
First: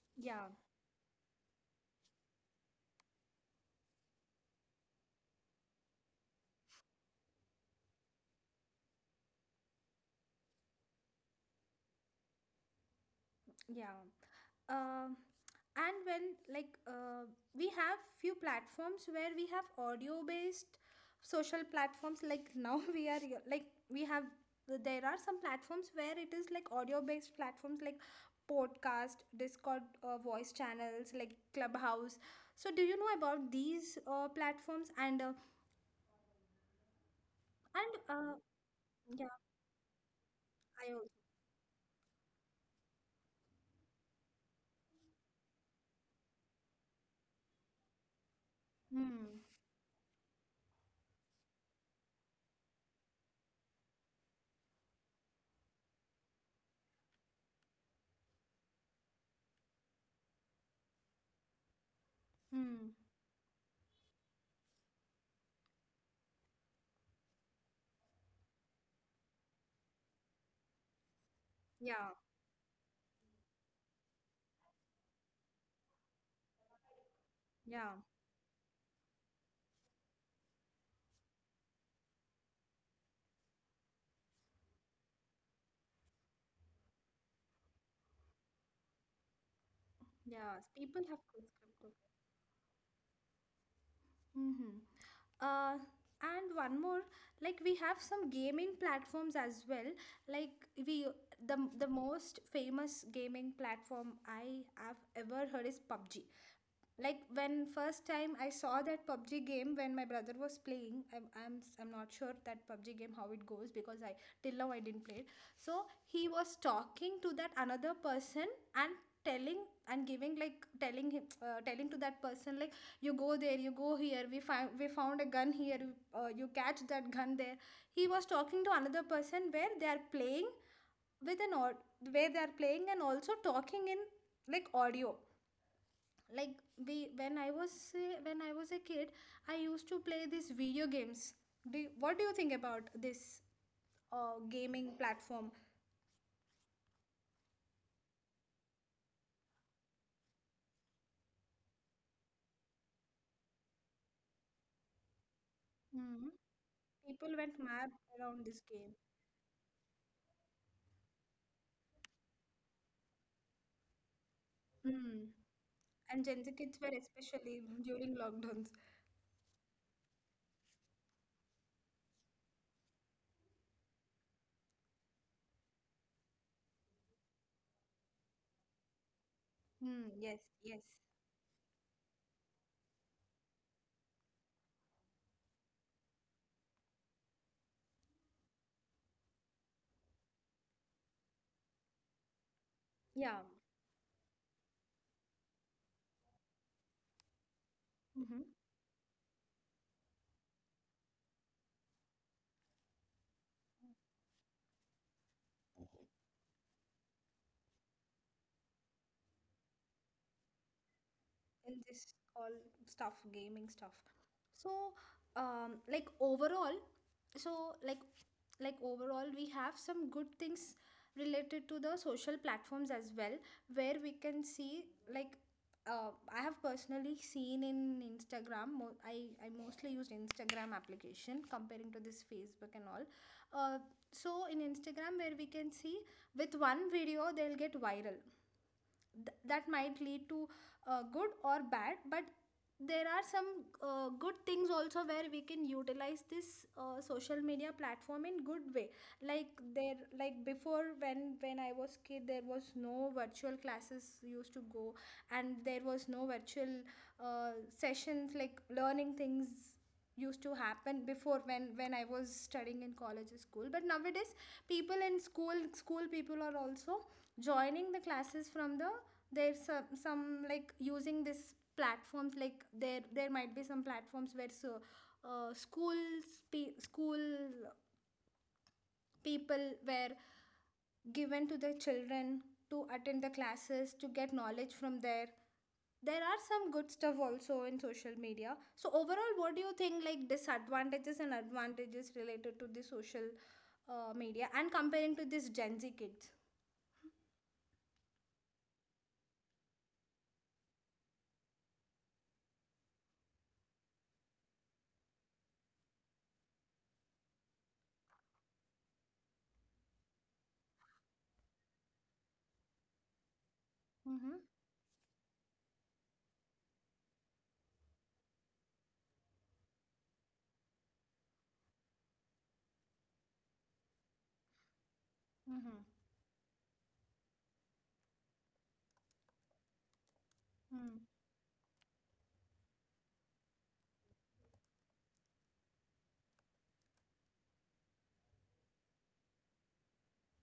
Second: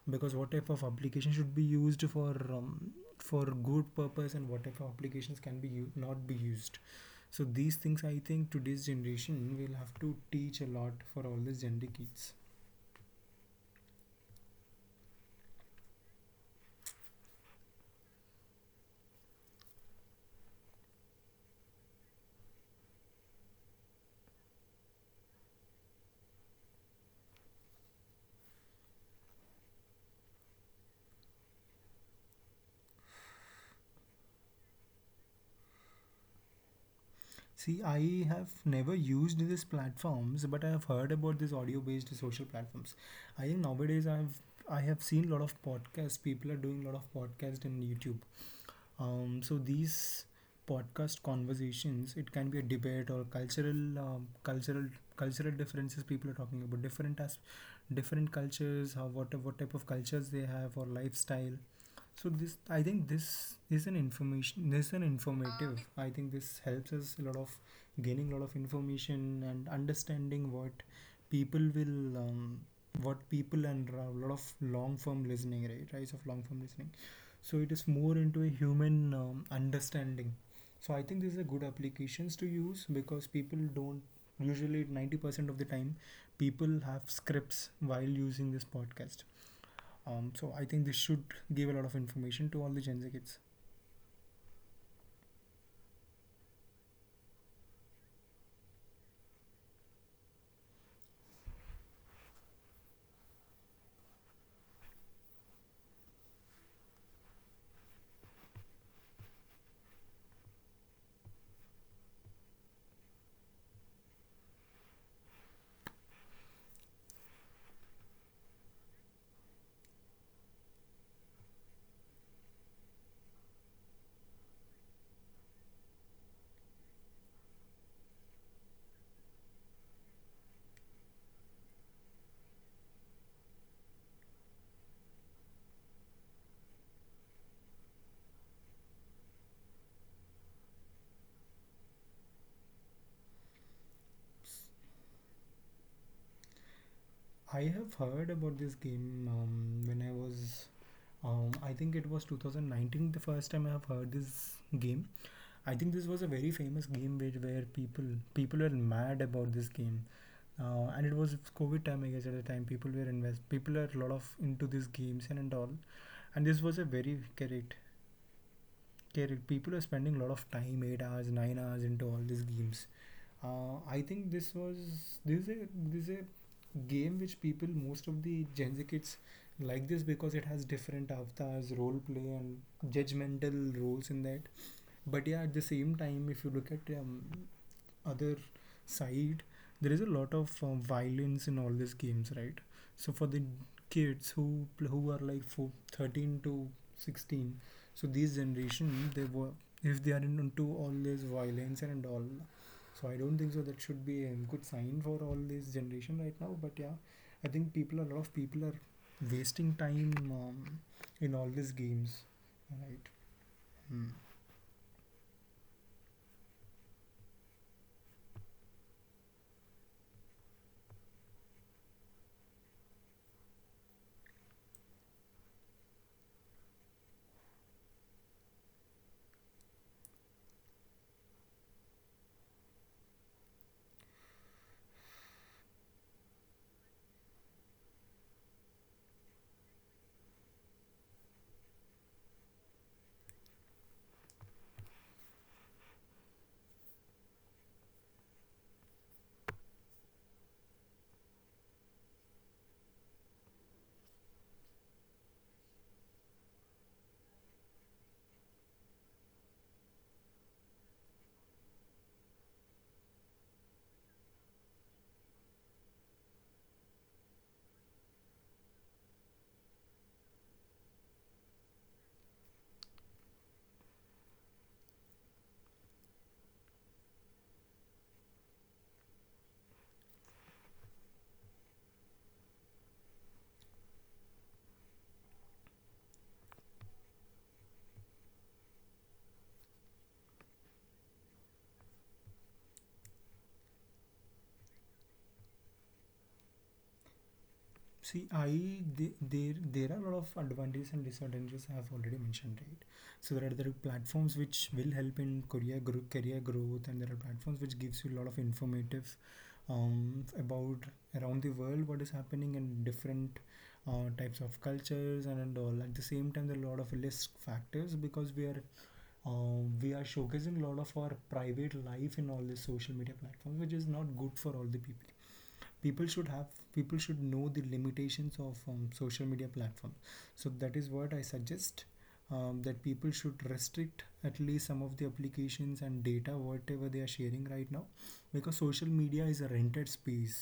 Speaker 2: Because
Speaker 1: Yeah.
Speaker 2: what type of application should be used for um, for good purpose, and what type of applications can be u- not be used. So these things, I think today's generation will have to teach a lot for all these gender kids.
Speaker 1: Yeah. Um, and when, like, uh, we have few platforms where we have audio based social platforms, like, now we are, like, we have, there are some platforms where it is like audio based platforms, like podcast, Discord, uh, voice channels like Clubhouse. So do you know about these uh, platforms? And uh,
Speaker 2: See,
Speaker 1: and
Speaker 2: I
Speaker 1: uh,
Speaker 2: have never
Speaker 1: yeah,
Speaker 2: used these platforms, but I have
Speaker 1: I also,
Speaker 2: heard about these audio based social platforms. I think nowadays i have I have seen a lot of podcasts, people are doing a lot of podcasts in YouTube. Um,
Speaker 1: hmm,
Speaker 2: so these podcast conversations, it can be a debate or cultural, um, cultural, cultural differences, people are talking about different as different cultures, how what what type of cultures they have or lifestyle. So this, I
Speaker 1: hmm,
Speaker 2: think, this is an information. This is an informative. Uh, I think this helps us a lot of gaining a lot of information and understanding what people
Speaker 1: yeah,
Speaker 2: will, um, what people, and a lot of long form listening, right? Rise of long form listening. So it is
Speaker 1: yeah,
Speaker 2: more into a human um, understanding. So I think these are good applications to use because people don't usually, ninety percent of the time, people have scripts while using this podcast, um, so
Speaker 1: yeah,
Speaker 2: I think this
Speaker 1: people have
Speaker 2: should give a
Speaker 1: subscribed
Speaker 2: lot
Speaker 1: to.
Speaker 2: of information to all the Gen Z kids.
Speaker 1: Mm-hmm. uh, and one more, like, we have some gaming platforms as well. Like we the the most famous gaming platform I have ever heard is PUBG. Like, when first time I saw that PUBG game, when my brother was playing, I'm, I'm I'm not sure that PUBG game how it goes, because i Till now I didn't play it. So he was talking to that another person, and telling, and giving, like, telling him, uh, telling to that person, like, you go there, you go here, we find, we found a gun here. Uh, you catch that gun there. He was talking to another person where they are playing with an or, where they are playing and also talking in, like, audio. Like, we, when I was uh, when I was a kid, I used to play these video games. Do you- what do you think about this uh, gaming platform?
Speaker 2: I have heard about this game um, when I was. Um, I think it was twenty nineteen the first time I have heard this game. I think this was a
Speaker 1: Mm.
Speaker 2: very famous game where,
Speaker 1: People
Speaker 2: where
Speaker 1: went mad
Speaker 2: people,
Speaker 1: around
Speaker 2: people
Speaker 1: this
Speaker 2: were
Speaker 1: game.
Speaker 2: mad about this game, uh, and it was COVID time I guess, at the time people were invest people were a lot of into these games
Speaker 1: Mm.
Speaker 2: and, and all,
Speaker 1: And
Speaker 2: and
Speaker 1: Gen Z
Speaker 2: this was a
Speaker 1: kids were
Speaker 2: very
Speaker 1: especially
Speaker 2: correct.
Speaker 1: during lockdowns.
Speaker 2: People are spending a lot of time, eight hours, nine hours into all these games. Uh, I think this was this is a this is a game which people, most of the Gen Z kids like this
Speaker 1: Mm,
Speaker 2: because
Speaker 1: yes,
Speaker 2: it has
Speaker 1: yes.
Speaker 2: different avatars, role play, and judgmental roles in that. But yeah, at the same time, if you look at um, other side, there is a lot of uh, violence in all these games, right? So for
Speaker 1: Yeah.
Speaker 2: the kids who who are like for thirteen to sixteen, so this
Speaker 1: Mm-hmm.
Speaker 2: generation they were, if they are into all this violence and all, so I don't think so that should be a good sign for all this generation right now. But yeah, I think people a lot of people are wasting time um, in all these
Speaker 1: In this
Speaker 2: games,
Speaker 1: all
Speaker 2: right?
Speaker 1: stuff, gaming stuff. So, um like, overall, so, like like overall we have some good things related to the social platforms as well, where we can see, like, uh, I have personally seen in Instagram, mo- i I mostly used Instagram application comparing to this Facebook and all. uh, so in Instagram, where we can see, with one video they'll get viral. Th- that might lead to uh, good or bad, but there are some uh, good things also, where we can utilize this uh, social media platform in good way. Like, there, like, before, when when I was kid, there was no virtual classes used to go, and there was no virtual uh, sessions, like, learning things used to happen before, when when I was studying in college or school. But nowadays people in school, school people are also joining the classes from the, there's some, some like, using this platforms, like there there might be some platforms where so, uh, schools, pe- school people were given to the children to attend the classes, to get knowledge from there. There are some good stuff also in social media. So overall, what do you think, like, disadvantages and advantages related to the social uh, media, and comparing to this Gen Z kids?
Speaker 2: See, I the- there there are a lot of advantages and disadvantages I have already mentioned, right? So there are, there are platforms which will help in career gro- career growth, and there are platforms which gives you a lot of informative um, about around the world what is happening in different uh,
Speaker 1: Mm-hmm.
Speaker 2: types of cultures and, and all. At the same time, there are a lot of risk factors because we are um, we are showcasing a lot of our private life in all the social media platforms, which is not good for all the people.
Speaker 1: Mm-hmm.
Speaker 2: People should have People should know the limitations of um, social media platform. So that is
Speaker 1: Mm-hmm.
Speaker 2: what I suggest, um, that people should restrict at least some of the applications and data whatever they are sharing right now, because social media is a rented space,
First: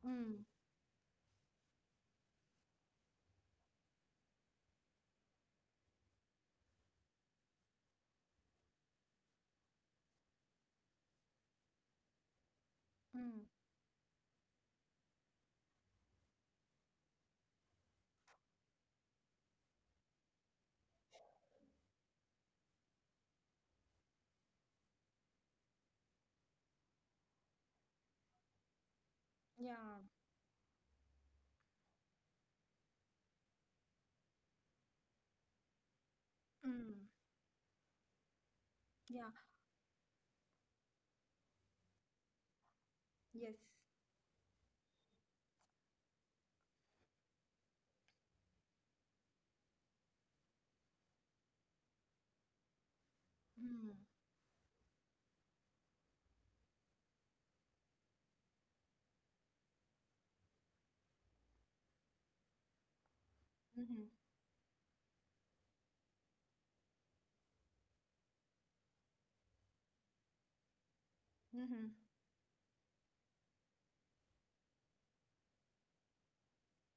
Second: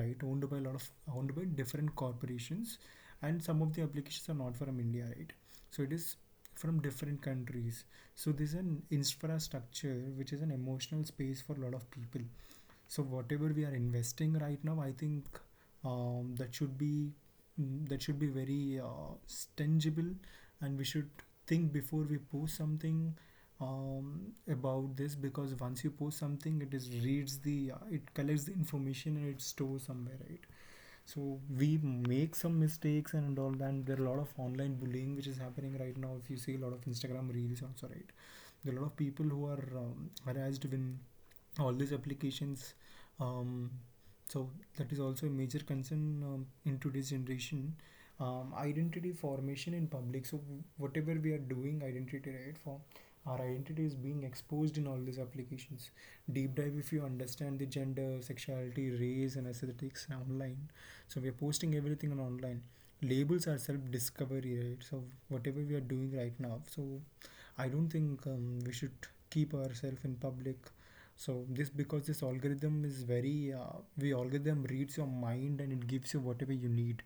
Speaker 2: right, owned by a lot of owned by different corporations. And some of the applications are not from India, right? so it is From different countries. So this is an infrastructure which is an emotional space for a lot of people. So
Speaker 1: Mm-hmm.
Speaker 2: whatever we are investing right now, I think um, that should be mm, that should be very uh, tangible, and we should think before we post something um, about this, because once you post something, it is reads the uh, it collects the information and it stores
Speaker 1: Yeah.
Speaker 2: somewhere, right? So we make some mistakes and all that. And there are a lot of online bullying which is happening right now. If you see a lot of
Speaker 1: Mm.
Speaker 2: Instagram reels also, right? There are a lot of people
Speaker 1: Yeah.
Speaker 2: who are um, harassed when all these applications
Speaker 1: Yes.
Speaker 2: um, so that is also a major concern um, in today's generation, um, identity formation in public. So whatever we are doing identity right form, our identity is
Speaker 1: Hmm.
Speaker 2: being exposed in all these applications. Deep dive, if you understand the gender, sexuality, race and aesthetics online, so we are posting everything on online. Labels are self
Speaker 1: Hmm.
Speaker 2: discovery, right? So whatever we are doing right now, so I don't think um, we should keep ourselves in public. So this
Speaker 1: Hmm.
Speaker 2: because this algorithm is very uh, the algorithm reads your mind and it gives you whatever you need.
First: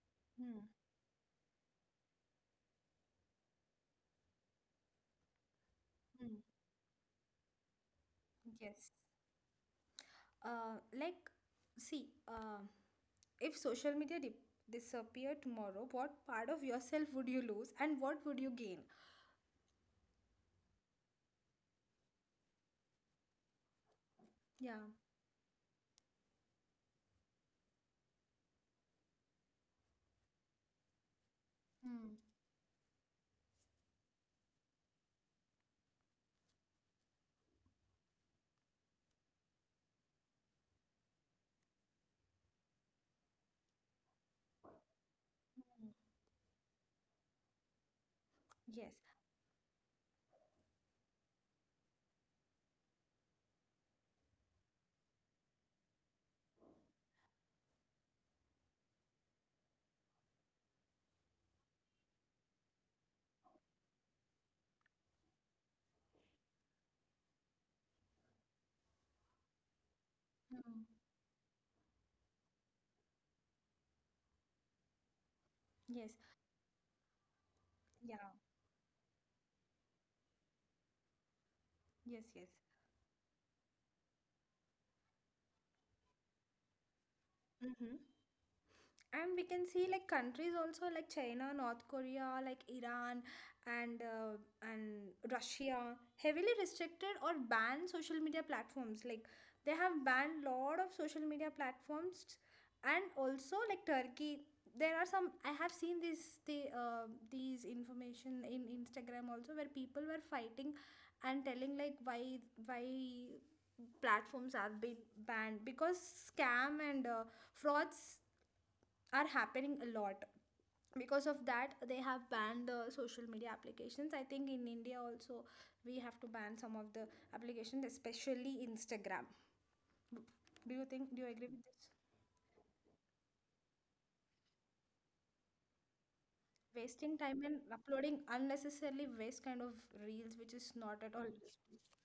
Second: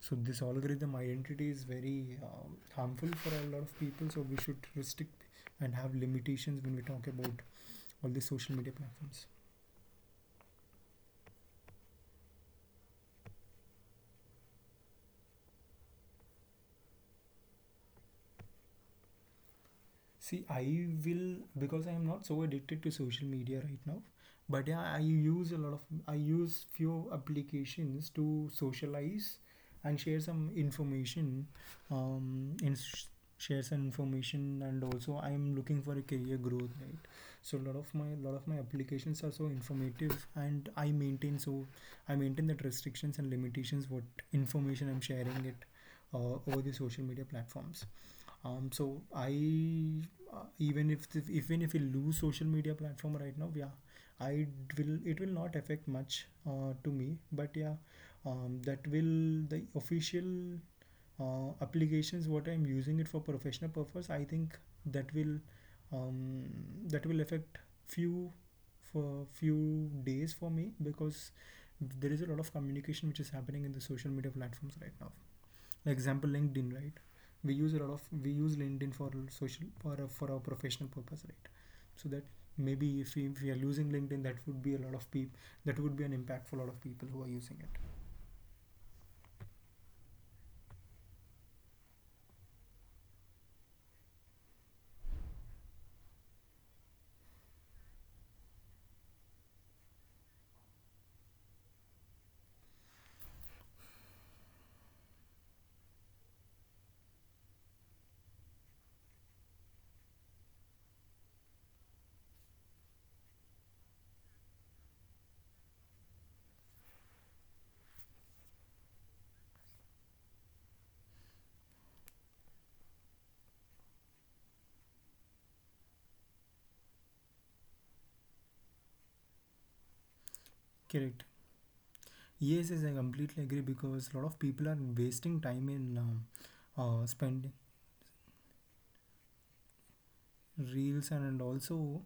Speaker 2: So this
Speaker 1: Hmm.
Speaker 2: algorithm identity is very um, harmful for a lot of people. So we should restrict and have
Speaker 1: Hmm.
Speaker 2: limitations when we talk about all the social media
Speaker 1: Yes.
Speaker 2: platforms.
Speaker 1: Uh, like, see, uh, if social media dip, disappear tomorrow, what part of yourself would you lose, and what would you gain?
Speaker 2: See, I will, because I am not so addicted to social media right now. But yeah,
Speaker 1: Yeah.
Speaker 2: I use a lot of I use few applications to socialize and share some information.
Speaker 1: Hmm.
Speaker 2: Um, in share some information, and also I am looking for a career growth, right? So a lot of my lot of my applications are so informative, and I maintain so I maintain that restrictions and limitations what information I'm sharing it
Speaker 1: Hmm.
Speaker 2: uh, over the social media platforms. Um,
Speaker 1: Yes.
Speaker 2: so I uh, even if th- even if we lose social media platform right now, yeah, I d- will it will not affect much uh, to me. But yeah, um, that will the official uh, applications what I'm using it for professional purpose. I think that will um, that will affect few for few days for me,
Speaker 1: Hmm.
Speaker 2: because there is a lot of communication which is happening in the social media platforms right now.
Speaker 1: Yes.
Speaker 2: Example, LinkedIn, right? We use a lot of
Speaker 1: Yeah.
Speaker 2: we use LinkedIn for social for a, for our professional purpose, right? so that
Speaker 1: Yes. Yes.
Speaker 2: maybe if we, if we are losing LinkedIn, that would be a lot of people that would be an impact for a lot of people who are using it.
Speaker 1: Mm-hmm. And we can see, like, countries also, like China, North Korea, like Iran, and uh, and Russia heavily restricted or banned social media platforms. Like, they have banned lot of social media platforms. And also, like, Turkey. There are some, I have seen this, the uh, these information in Instagram also, where people were fighting and telling, like, why, why platforms have been banned, because scam and uh, frauds are happening a lot. Because of that, they have banned the social media applications. I think in India also we have to ban some of the applications, especially Instagram. Do you think do
Speaker 2: Correct.
Speaker 1: you agree with this?
Speaker 2: Yes, yes, I completely agree, because a lot of people are wasting time in um, uh,
Speaker 1: Wasting time
Speaker 2: spending
Speaker 1: and uploading unnecessarily waste kind of reels, which is not
Speaker 2: reels,
Speaker 1: at
Speaker 2: and,
Speaker 1: all.
Speaker 2: and also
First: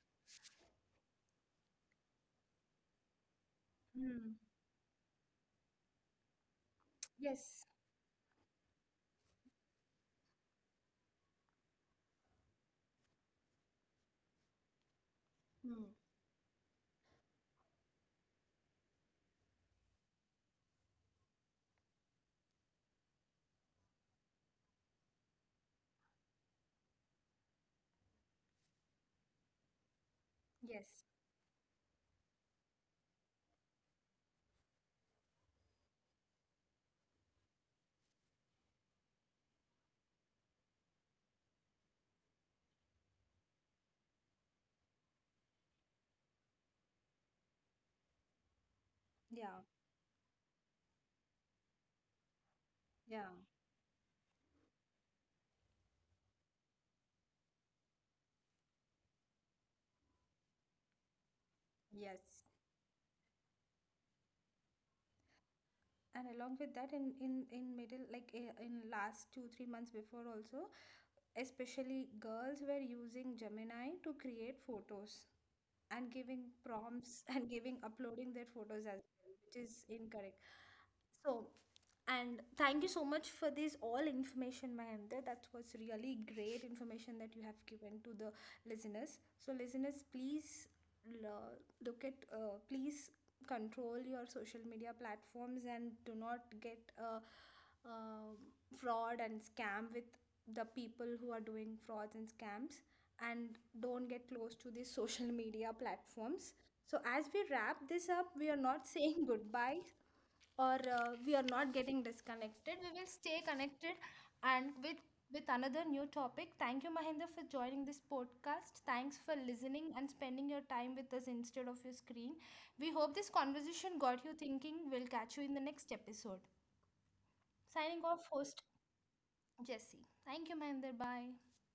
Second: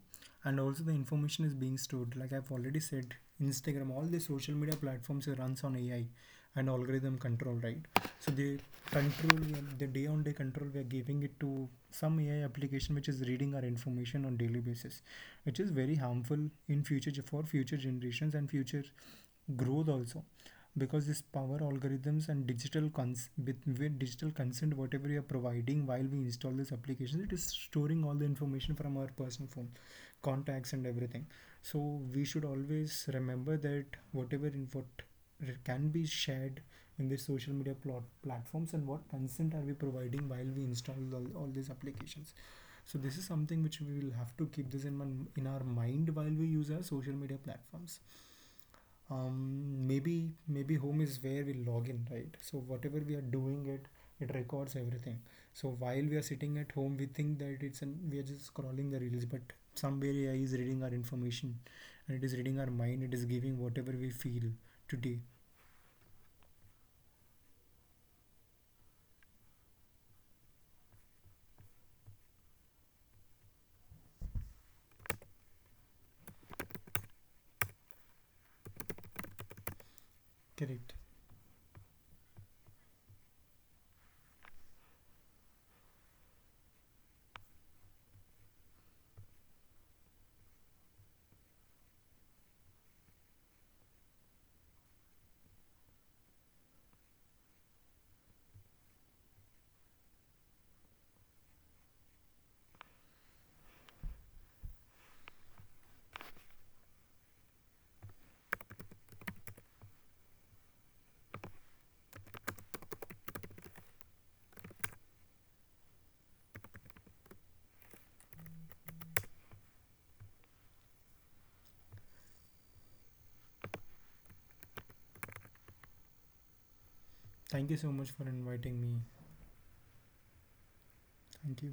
Speaker 2: and also the information is being stored. Like I've already said, Instagram, all the
Speaker 1: Hmm.
Speaker 2: social media platforms runs on A I and algorithm control,
Speaker 1: Yes.
Speaker 2: right? So the control the day on day control we are giving it to some A I application which is reading our information on daily basis, which is
Speaker 1: Hmm.
Speaker 2: very harmful in future, for future generations and future growth also. Because this power algorithms and digital cons with, with digital consent whatever you are providing while we install this application, it is storing all the information from our personal phone, contacts and
Speaker 1: Yes.
Speaker 2: everything. So we should always remember that whatever in can be shared in the social media plot platforms, and what consent are we providing while we install all, all these applications. So this is something which we will have to keep this in, man, in our mind while we use our social media platforms.
Speaker 1: Yeah.
Speaker 2: Um, maybe maybe home is where we log in, right? So whatever we
Speaker 1: Yeah.
Speaker 2: are doing it, it records everything. So while we are sitting at home, we think that it's an we are just scrolling the reels, but somewhere A I is reading our information and it is
Speaker 1: Yes.
Speaker 2: reading our mind, it is giving whatever we feel today.
Speaker 1: And along with that, in in in middle, like, eh, in last two three months before also, especially girls were using Gemini to create photos, and giving prompts and giving, uploading their photos as well, which is incorrect.
Speaker 2: Correct.
Speaker 1: So, and thank you so much for this all information, Mahendra. That was really great information that you have given to the listeners. So, listeners, please, lo- look at, uh, please control your social media platforms, and do not get uh, uh, fraud and scam with the people who are doing frauds and scams, and don't get close to these social media platforms. So, as we wrap this up, we are not saying goodbye, or uh, we are not getting disconnected. We will stay connected, and with with another new topic. Thank you, Mahinda, for joining this podcast. Thanks for listening and spending your time with us instead of your screen. We hope this conversation got you thinking. We'll catch you in the next episode.
Speaker 2: Thank you so
Speaker 1: Signing
Speaker 2: much
Speaker 1: off,
Speaker 2: for
Speaker 1: host
Speaker 2: inviting me.
Speaker 1: Jesse. Thank you, Mahinder. Bye.
Speaker 2: Thank you.